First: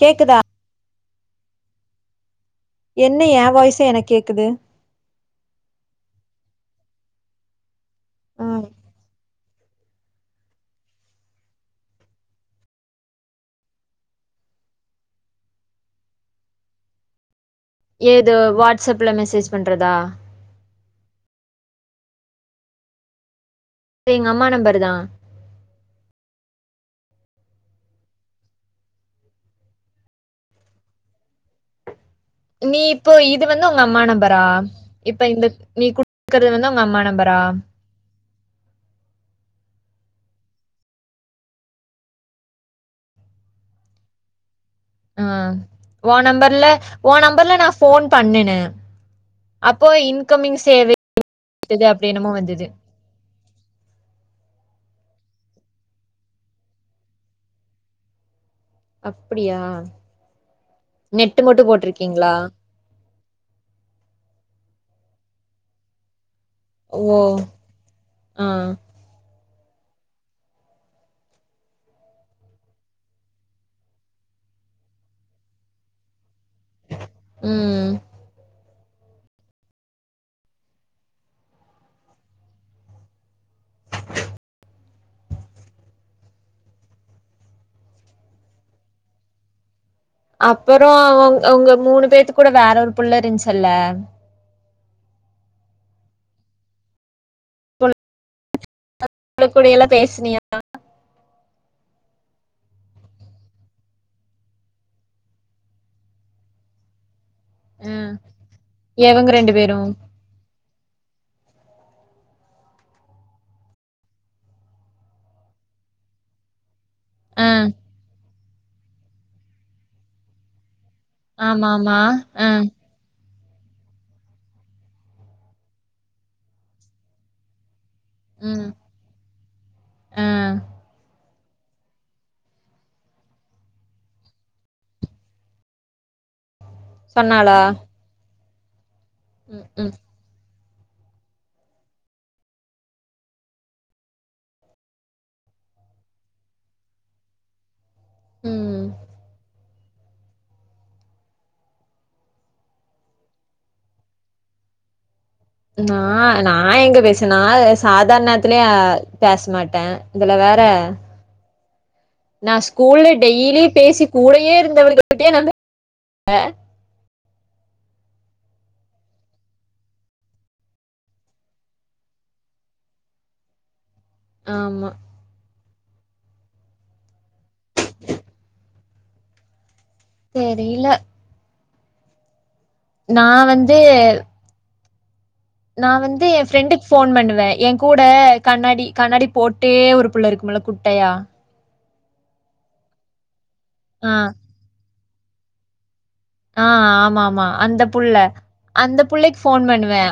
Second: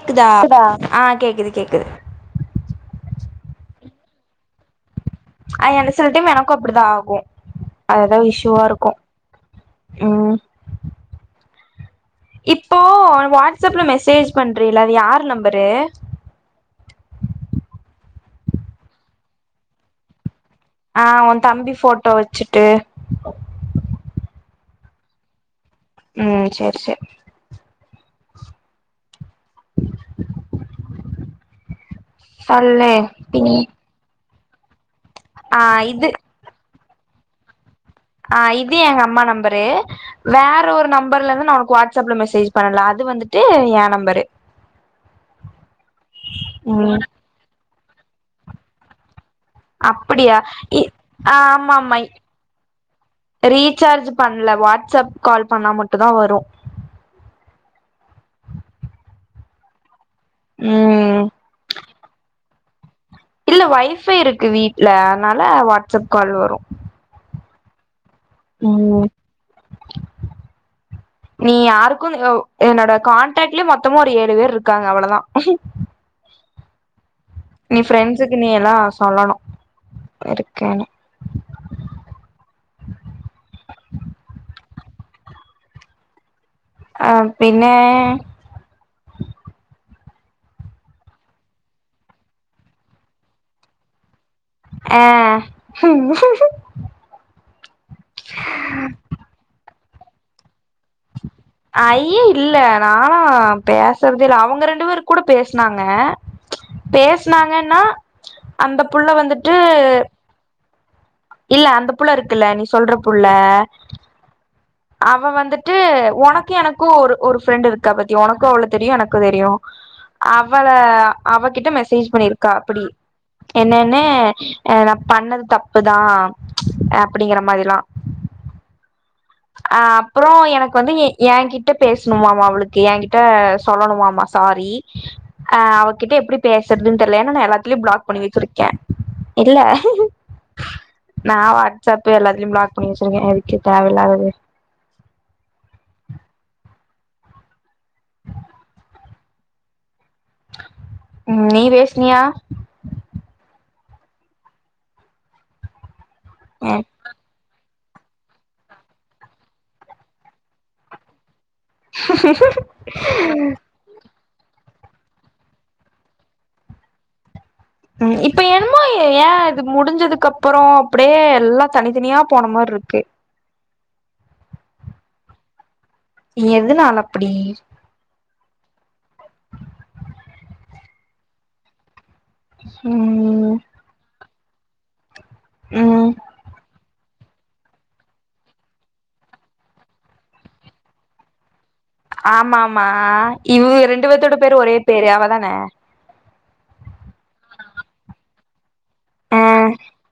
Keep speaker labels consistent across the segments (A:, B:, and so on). A: க்குதா
B: கேக்குதா
A: க்குதா ஆ கேக்குது கேக்குது
B: என்ன எ வாய்ஸே எனக்கு கேக்குது
A: அ என்ன சிலடைம் எனக்கு அப்டிதா ஆகு அதுதா
B: ம்
A: இஸ்ஸுவாருக்கு ம் இப்போ வாட்ஸ்அப்ல மெசேஜ் பண்றீல அது யார் நம்பரு
B: எது வாட்ஸ்அப்ல மெசேஜ் பண்றதா
A: ஆ உ தம்பி போட்டோ வச்சுட்டு
B: எங்கம்மா நம்பர் தா
A: ம் சரி சர்
B: நீ
A: சொல்லு
B: இப்போ இது
A: பின்
B: வந்து உங்க அம்மா நம்பரா இப்ப இந்த
A: ஆ
B: நீ
A: இது
B: குடுக்கறது வந்து உங்க அம்மா நம்பரா
A: ஆ இது எங்க அம்மா நம்பரு வேற ஒரு நம்பர்ல இருந்து நா உனக்கு வாட்ஸ்அப்ல மெசேஜ் பண்ணல அது வந்துட்டு எ நம்பரு
B: ம் ஓ நம்பர்ல
A: ம்
B: ஓ நம்பர்ல நா ஃபோன் பண்ணுன அப்போ
A: அப்டியா
B: இன்கமிங்
A: இ
B: சேவை
A: ஆமா
B: [unintelligible]
A: ஆமா
B: அப்டி என்னமோ வந்தது
A: ரீசார்ஜ் பண்ல வாட்ஸ்அப் கால் பண்ணா மட்டு தா வரு
B: அப்டியா
A: ம்
B: நெட்டு மட்டு போட்ருக்கீங்ளா
A: இல்ல ஒய்ஃபை இருக்கு வீட்ல அதனால வாட்ஸ்அப் கால் வரு
B: ஓ ஆ
A: ஓ நீ யாருக்கு ஒ என்னோட காண்டக்ட்லே மொத்தமா ஒரு ஏழு வேர் இருக்காங்க அவ்ளதா
B: ம்
A: ஃப்ரெண்ட்ஸ்க்கு நீ எல்லா சொல்லணு இருக்கேனு ஆ பின்ன
B: அப்புறோ உங் உங்க மூணு பேத்து கூட வேற ஒரு புள்ள இருஞ்ச்சுல்ல
A: அ
B: அவங்க கூட எல்லா பேசுனியா
A: ஐய இல்ல நாலா பசுறதே இல்ல அவங்க ரெண்டு பேரு கூட பேஸ்னாங்க பேஸ்னாங்கன்னா
B: ம்
A: அந்த புள்ள
B: எவங்க ரெண்டு
A: வந்துட்டு
B: பேரும்
A: இல்ல அந்த புள்ள இருக்குல்ல நீ சொல்ற புள்ள அவ வந்துட்டு ஒனக்கு எனக்கு ஒரு ஒரு
B: ஆ
A: ஃபிரெண்டு இருக்கா பத் தி ஒனக்கு அவள தெரியு எனக்கு தெரியு அவள
B: ஆமா
A: அவகிட்ட
B: ஆமா
A: மெசேஜ்
B: ஆ
A: பண்ணிருக்கா பிடி என்னென்னெ நா பண்ணது தப்பு தா அப்டிங்கற மாதிலா
B: ம்
A: ஆ அப்ரோ எனக்கு வந்து எ ய கிட்ட பேசணுமாமா அவளுக்கு ய கிட்ட சொல்லணுமாமா சாரி அ அவகிட்ட எப்டிப் பசறதுன் தெர்ல ஏன்னா நா
B: சொன்னாளா
A: எல்லாத்திலயு ப்ளாக் பண்ணி வச்சிருக்க இல்ல
B: ம் ம்
A: நா வாட்ஸ்அப்பு எல்லாத்திலயு ப்ளாக் பண்ணி வச்சிருக்க எதுக்கு தேவயில்லாத
B: ம்
A: ம் நீ் பேசுனியா
B: நா நா எங்க பேச நா பேச சாதாரணத்துலயே பசமாட்டே இதுல வற நா ஸ்கூல்ல டெய்லி பேசி கூடையே இருந்தவளுக கிட்டையே நானு [unintelligible]
A: ம் இப்ப என்னமோ ஏ இது முடிஞ்சதுக்கு அப்றோ அப்டியே எல்லா தனித்தனியா போன மாரி இருக்கு
B: ஆமா
A: எதுனால அப்டி
B: தெரில
A: ம்
B: நா வந்து நா
A: ம்
B: வந்து ஏ ஃப்ரெண்டுக்கு போன் பண்ணுவே எங் கூட கண்ணாடி கண்ணாடி போட்டே ஒரு புள்ள இருக்குமல்ல குட்டையா
A: ஆமாம்மா ஆ இவ ரெண்டு
B: ஆ
A: பேர்த்தோட பேரு ஒரே பேரு அவதான
B: ஆ ஆமா ஆமா அந்த புள்ள அந்த புள்ளிக்கு
A: ஆ
B: போன் பண்ணுவே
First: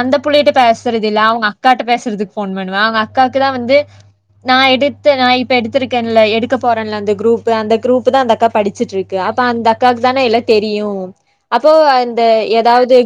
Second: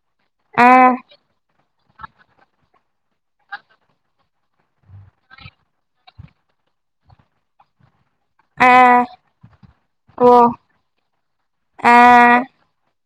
B: அந்த புள்ள கிட்ட
A: ஆ
B: பேசுறதுதில்ல அவங்க அக்கா கிட்ட பேசுறதுக்கு போன் பண்ணுவ அவங்க அக்காவுக்கு தா வந்து நா எடுத்து நா இப்ப எடுத்திருக்கேன்ல எடுக்க போறேன்ல அந்த குரூப்பு அந்த குரூப்பு தா அந்தக் அக்கா
A: ஆ
B: படிச்சுட்டுருக்கு அப்ப அந்த அக்காவுக்கு தான
A: ஓ
B: எல்லா தெரியு அப்போ
A: ஆ
B: அந்த எதாவது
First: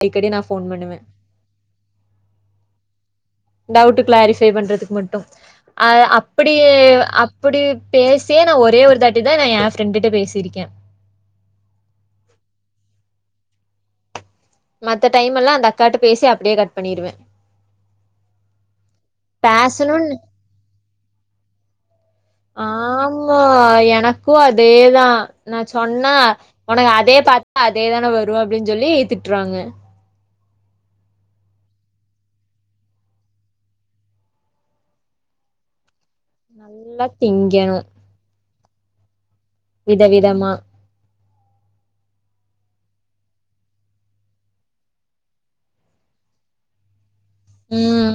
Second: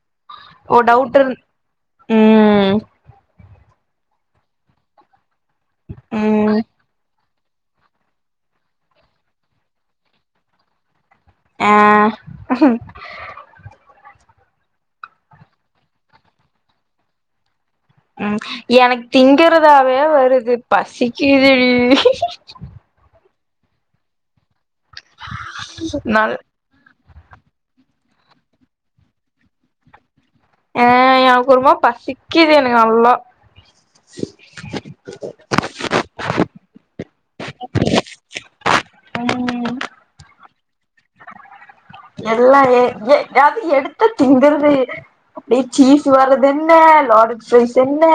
B: அடிக்கடி நா ஃபே
A: ஓ டவுட் இருந் ம்
B: டவுட்டு க்ளாரிஃபை பண்றதுக்கு மட்டு ஆ அப்பிடி
A: ம்
B: அப்பிடி பேசியே நா ஒரே ஒரு தாட்டி தா நா ஏ ஃப்ரெண்டிட்ட பேசிருக்கே
A: ஆ
B: மத்த டைம் எல்லா அந்த அக்காட்ட பேசி அப்டியே கட் பண்ணிடுவே
A: ம் எனக்கு திங்கிறதாவே
B: பேசணும்னு
A: வருது பசிக்குது டீ
B: ஆமா எனக்கு அதேதா நா சொன்னா
A: நல்
B: உனக்கு அதே பாத்தா அதே தானே வரு அப்டின்னு சொல்லி திட்றாங்க
A: ஆ எனக்கு ஒரு மாரி பசிக்குது எனக்கு நல்லா
B: நல்லா திங்கணு
A: ம்
B: விதவிதமா
A: எல்லா [unintelligible] எதாவது எடுத்து திங்கற்துளே இரு அப்டியே சீஸ் வரறது என்ன லோடேட் ஃப்ரைஸ் என்ன
B: ம்.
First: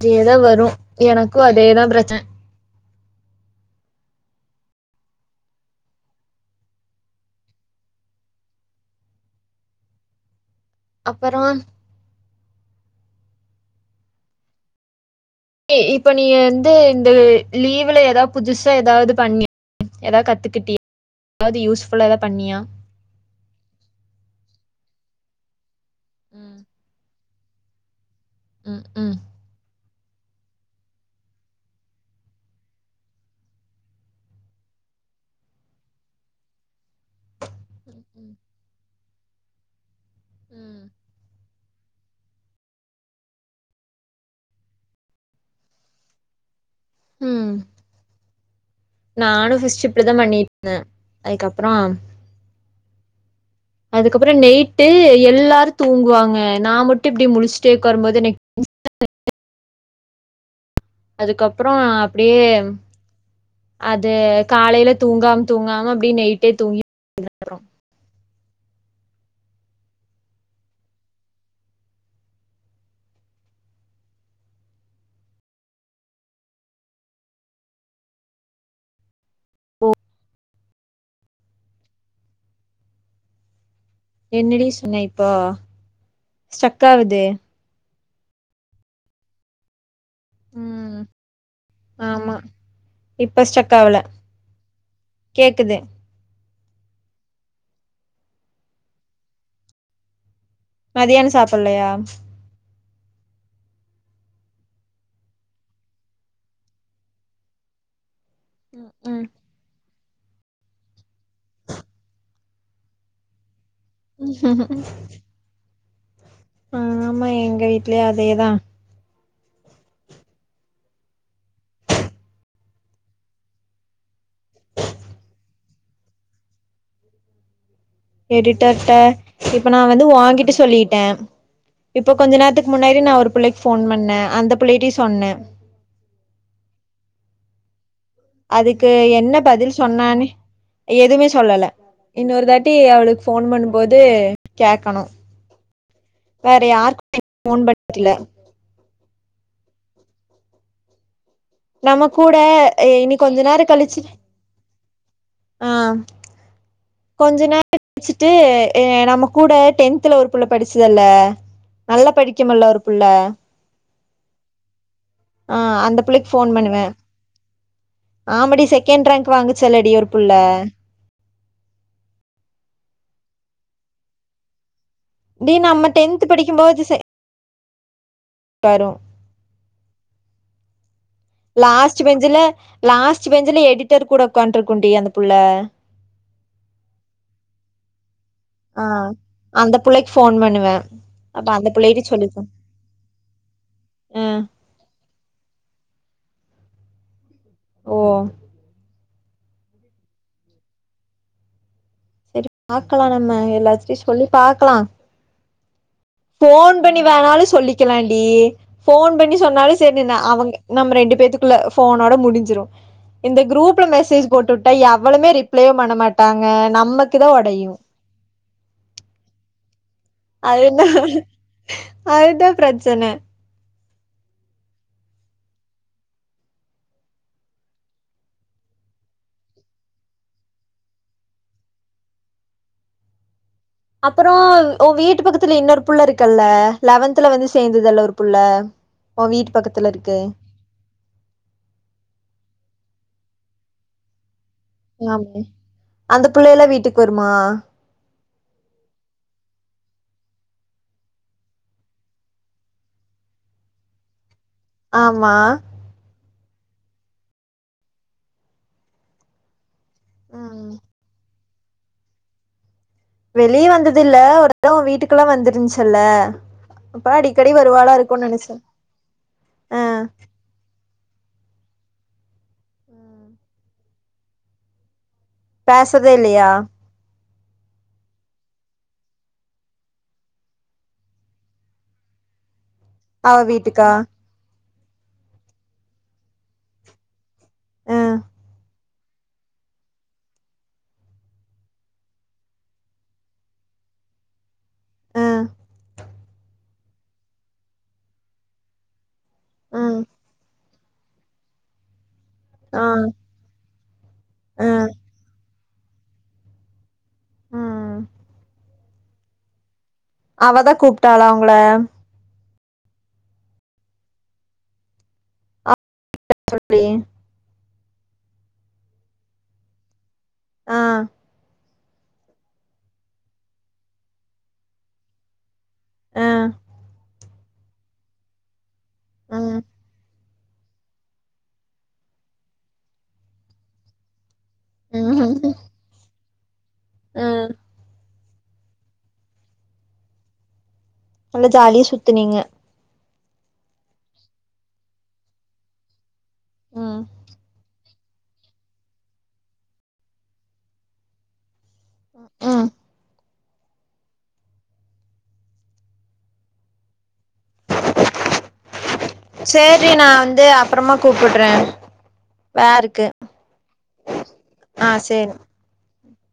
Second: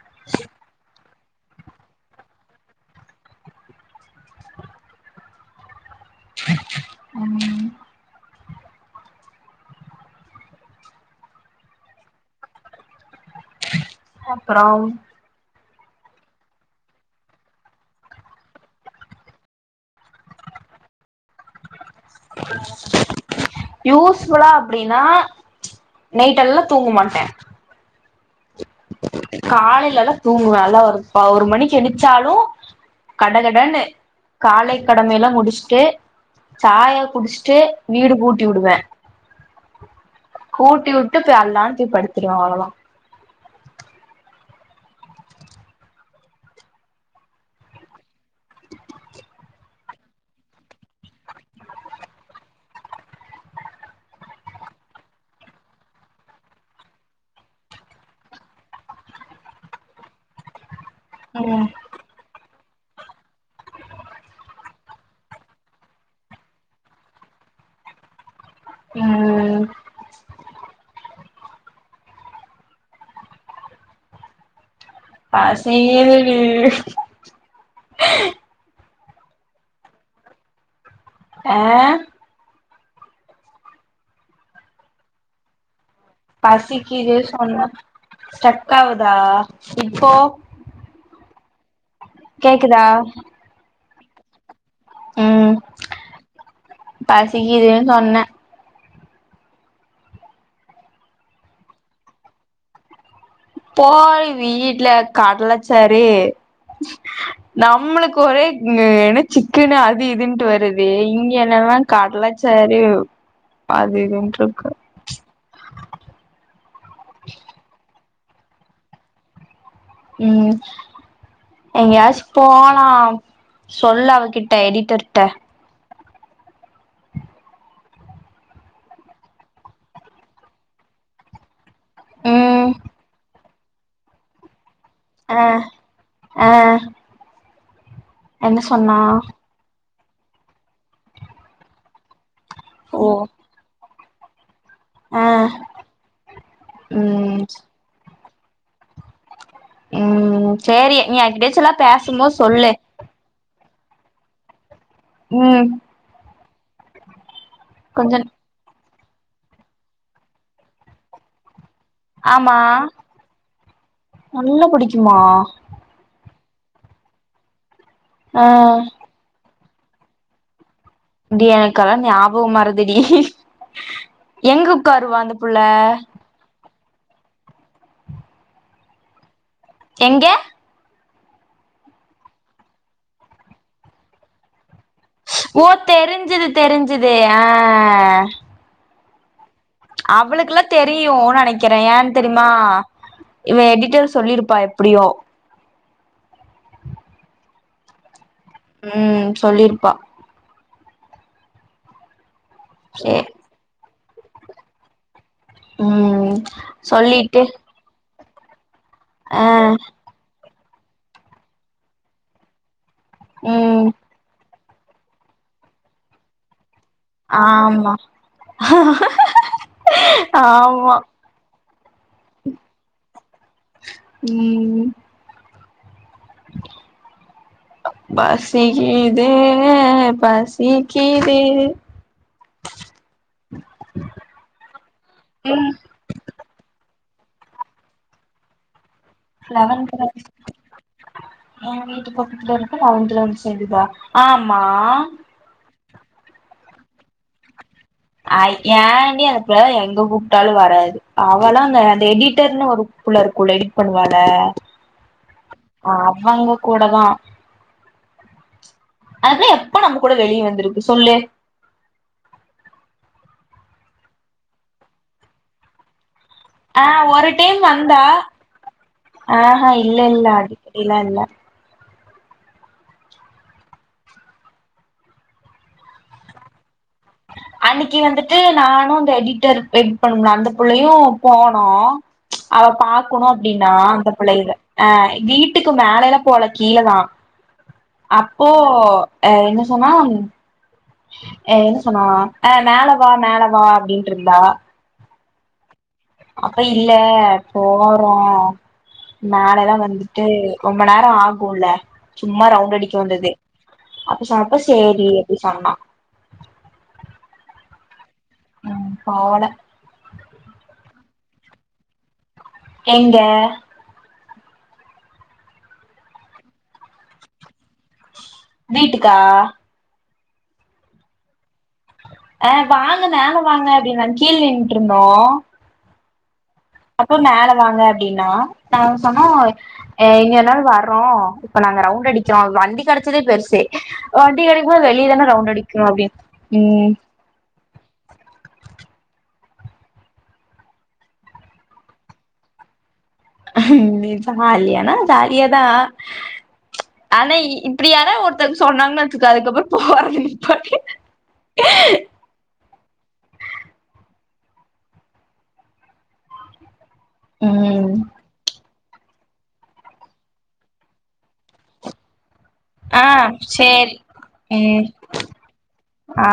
B: அதே தா வரு எனக்கு அதேதா பிரச்சன
A: ம்
B: அப்பறோ
A: அப்பறம்
B: ஏ இப்ப நீ வந்து இந்த லீவுல எதாவது புதுசா எதாவது பண்ணி எதாவது கத்துக்கிட்டி எதாவது யூஸ்ஃபுல்லா பண்ணியா
A: யூஸ் ஃபுல்லா அப்டின்னா நைட்
B: ம்.
A: எல்லா தூங்க மாட்ட
B: ம். ம்.
A: காலையிலாதா தூங்குவ நல்லா ஒரு ஒரு மணிக்கு எணிச்சாலு கடகடன்னு காலை கடமையெல்லா முடிச்சுட்டு சாய முடிசிட்டு வீடு
B: ம்.
A: கூட்டி விடுவே
B: ம்.
A: கூட்டி வுட்டு போய் அல்லானு போய் படுத்துருவ அவ்ளோதா
B: ம் நானு ஃபிஸ்ட்டு இப்டிதா பண்ணிருந்த அதுக்கப்றோ அதுக்கப்பற நைட்டு எல்லாரு தூங்குவாங்க நா மட்டும் இப்டி முலிச்ட்டே உக்காரும் போது எனக்
A: ம்
B: அதுக்கப்புறோ அப் அப்டியே அது காலையில தூங்காம் தூங்காம அப்டியே நைட்டே தூங்கி அப்புறோ
A: ஆ பசியே இல்
B: போ
A: ஆ
B: என்னடி சொன்ன இப்போ ஸ்டக்
A: பசிக்கிது
B: ஆவுது
A: சொன்ன ஸ்டக் ஆவுதா இப்போ
B: ம் ஆமா
A: கேக்குதா
B: இப்ப ஸ்டக் ஆவல
A: ம்
B: கேக்குது
A: பசிக்குதுன் சொன்ன
B: மதியான சாப்ட்லையா
A: போய் வீட்ல கடலச்சரி நம்ளுக் [unintelligible] என்ன
B: ம்
A: சிக்குன்னு அது இதுன்னட்டு வருது அது இங்க என்னல்லா கடல சாரு அது
B: ம்
A: இதுன்ட்ருக்கு
B: ஆமா எங்க வீட்லயு அதேதா
A: ம் எங்கயாச்சு போலாம் சொல் அவகிட்ட எடிட்டர்ட்ட
B: எடிடர்ட் இப்ப நா வந்து ஓங்கிட்ட சொல்லிட்ட இப்ப கொஞ்ச நேரத்துக்கு
A: ம்
B: முன்னாடி நா ஒரு புள்ளைக்கு போன் பண்ண அந்த புள்ளைட்டையு சொன்
A: ஆ ஆ என்ன
B: அதுக்கு
A: சொன்னா
B: என்ன பதில் சொன்னானு எதுமே சொல்லல இன்னொரு தாட்டி
A: ஓ
B: அவளுக்கு ஃபோன் பண்ணும்போது கேக்கணு
A: ஆ
B: வேற யாருக்குமே
A: ம்
B: போன் பட்ல
A: ம் சேரி நீ யார்கிட்டயாச்சு
B: நம்ம கூட எ இனி கொஞ்ச நேர கழுச்சு
A: ம்
B: கொஞ்ச நே [unintelligible]
A: கொஞ்ச
B: சுட்டு நம்ம கூட டென்த்ல ஒரு புள்ள படுச்சுதல்ல நல்லா
A: ஆமா
B: படிக்குமல்ல ஒரு புள்ள
A: நல்லா புடிக்குமா
B: ஆ அந்த பிள்ளைக்கு ஃபோன் பண்ணுவே
A: ஆ
B: ஆமடி செகண்ட் ரேங்க் வாங்குச்சுல்லடி ஒரு புள்ள
A: அப்டியா எனக்கெலா ஞாபக மரதிடி எங்க உக்காருவா‌ அந்த புள்ள
B: த்து படிக்கும்போது செ டரு
A: எங்க
B: லாஸ்ட்டு பெஞ்சுல லாஸ்ட்டு பெஞ்சுல எடிட்டர் கூட ஒக்காண்ருக்குண்டி அந்த புள்ள
A: ஓ தெரிஞ்சுது தெரிஞ்சுது ஆ
B: ஆ அந்த புள்ளைக்கு ஃபோன்
A: அவளுக்குலா
B: பண்ணுவே
A: தெரியு ஓ
B: அப்ப அந்த
A: நெனக்கிறே ஏ
B: புள்ளைகிட்ட
A: தெரியுமா
B: சொல்லிருக்கே
A: இவ எடிட்டர்
B: ஆ
A: சொல்லிருப்பா எப்டியு
B: ஓ
A: ம் சொல்லிருப்பா
B: செரி பாக்கலா
A: சே
B: நம்ம எல்லாத்டையு சொல்லி பாக்கலா
A: ம்
B: ஃபோன் பண்ணி
A: சொல்லிட்டு
B: வேணாலு சொல்லிக்கலாண்டி ஃபோன் பண்ணி
A: ஆ
B: சொன்னாலு சேரின்னு அவங்க நம்ம ரெண்டு பேத்துக்குள்ள ஃபோனோட முடுஞ்சுரும் இந்த குரூப்ல
A: ம்
B: மெசேஜ் போட்டுட் டா எவளுமே ரிப்ளேயு பண்ண மாட்டாங்க நம்மக்
A: ஆமா
B: அதுனா
A: ஆமா
B: அதுதா பிரச்சன
A: ம் பசிக்கிதே பசிக்கிது
B: அப்பறோ ஒன் வீட்டுப் பக்கத்துல இன்னொரு புள்ள இருக்குல்ல லெவன்த்துல வந்து சேந்ததுல்ல ஒரு புள்ள உ வீட்டு பக்கத்துல
A: லெவன்த்ல
B: இருக்கு
A: வந்து ஏ வீட்டு பக்கத்துல இருக்க லெவன்த்ல வந்து சேந்துதா ஆமா
B: எல்லாமே அந்தப் புள்ளைலா வீட்டுக்கு வருமா
A: அயு ஏண்டி அந்த பிள்ள எங்க கூப்ட்டாலு வராது அவல்லா அங்க அந்த எடிட்டர்னு ஒரு புள்ள இருக்குல்ல எடிட் பண்ணுவால்ல
B: ஆமா
A: அவங்க கூட தா அது எப்ப நம்ம கூட வெளிய
B: ம்
A: வந்துருக்கு சொல்லு
B: வெளிய வந்ததில்ல ஒரு தடவ வீட்டுக்குலா வந்துருந்துச்சுல
A: ஆ ஒரு டைம் வந்தா ஆஹ
B: ஆ
A: இல்லல்ல அடிக்கடிலா இல்ல
B: உஹம் பேசதே இல்லையா
A: அன்னிக்கு வந்துட்டு நானு அந்த எடிட்டர் எடிட் பண்ணும்ல அந்த புள்ளையு போனோ அவ பாக்கணு
B: அவ
A: அப்டின்னா
B: வீட்டுக்கா
A: அந்த பிள்ளைகள ஆ வீட்டுக்கு மேலலா போல கீழதா
B: ஆ
A: அப்போ ஆ என்ன சொன்னா ஆ என்ன சொன்னா ஆ மேல வா மேல வா அப்டின்ட்டு இருந்தா
B: ம்
A: அப்ப இல்ல போறோ மேலலா
B: ம்
A: வந்துட்டு ரொம்ப நேர ஆகுல்ல சும்மா ரவுண்டு
B: ஆ
A: அடிக்கு வந்தது அப்ப சொன்னப்ப
B: ஆ
A: சேரி அப்டி சொன்னா
B: ம்
A: ம் பரவால
B: அவதா கூப்ட்டாளா உங்கள
A: எங்க
B: [inaudible] சொல்
A: வீட்டுக்கா
B: ஆ
A: ஆ வாங்க மேல வாங்க அப்டின்ன கீழ் நின்ட்டு இருந்தோ
B: ஆ
A: அப்போ மேல வாங்க அப்டின்னா நாங்க சொன்னோ
B: ம்
A: ஆஎங்கனாலு வர்றோ இப்ப நாங்க ரவுண்டடிக்கிறோ வண்டி கெடச்சதே பெருசே வண்டி கெடக்கும்போது வெளிய தான
B: ம்
A: ரவுண்டு அடி இங்கு அப்டின்னு ம்
B: ம் நல்லா ஜாலியா சுத்துனீங்க
A: ம் ஜாலியான ஜாலியாதா
B: ம்
A: ஆனா இப் இப்டி யாராது ஒருத்தங்க வந்து சொன்னாங்கன்னு வச்சிக்கோ அதுக்கப்புற போறது நிப்பாட்டிருவ
B: ஆ
A: ஆஹ்
B: சேரி நா வந்து அப்றமா கூப்பட்றே
A: ஆ சேரி உம்
B: ஆ சேரி
A: ஆ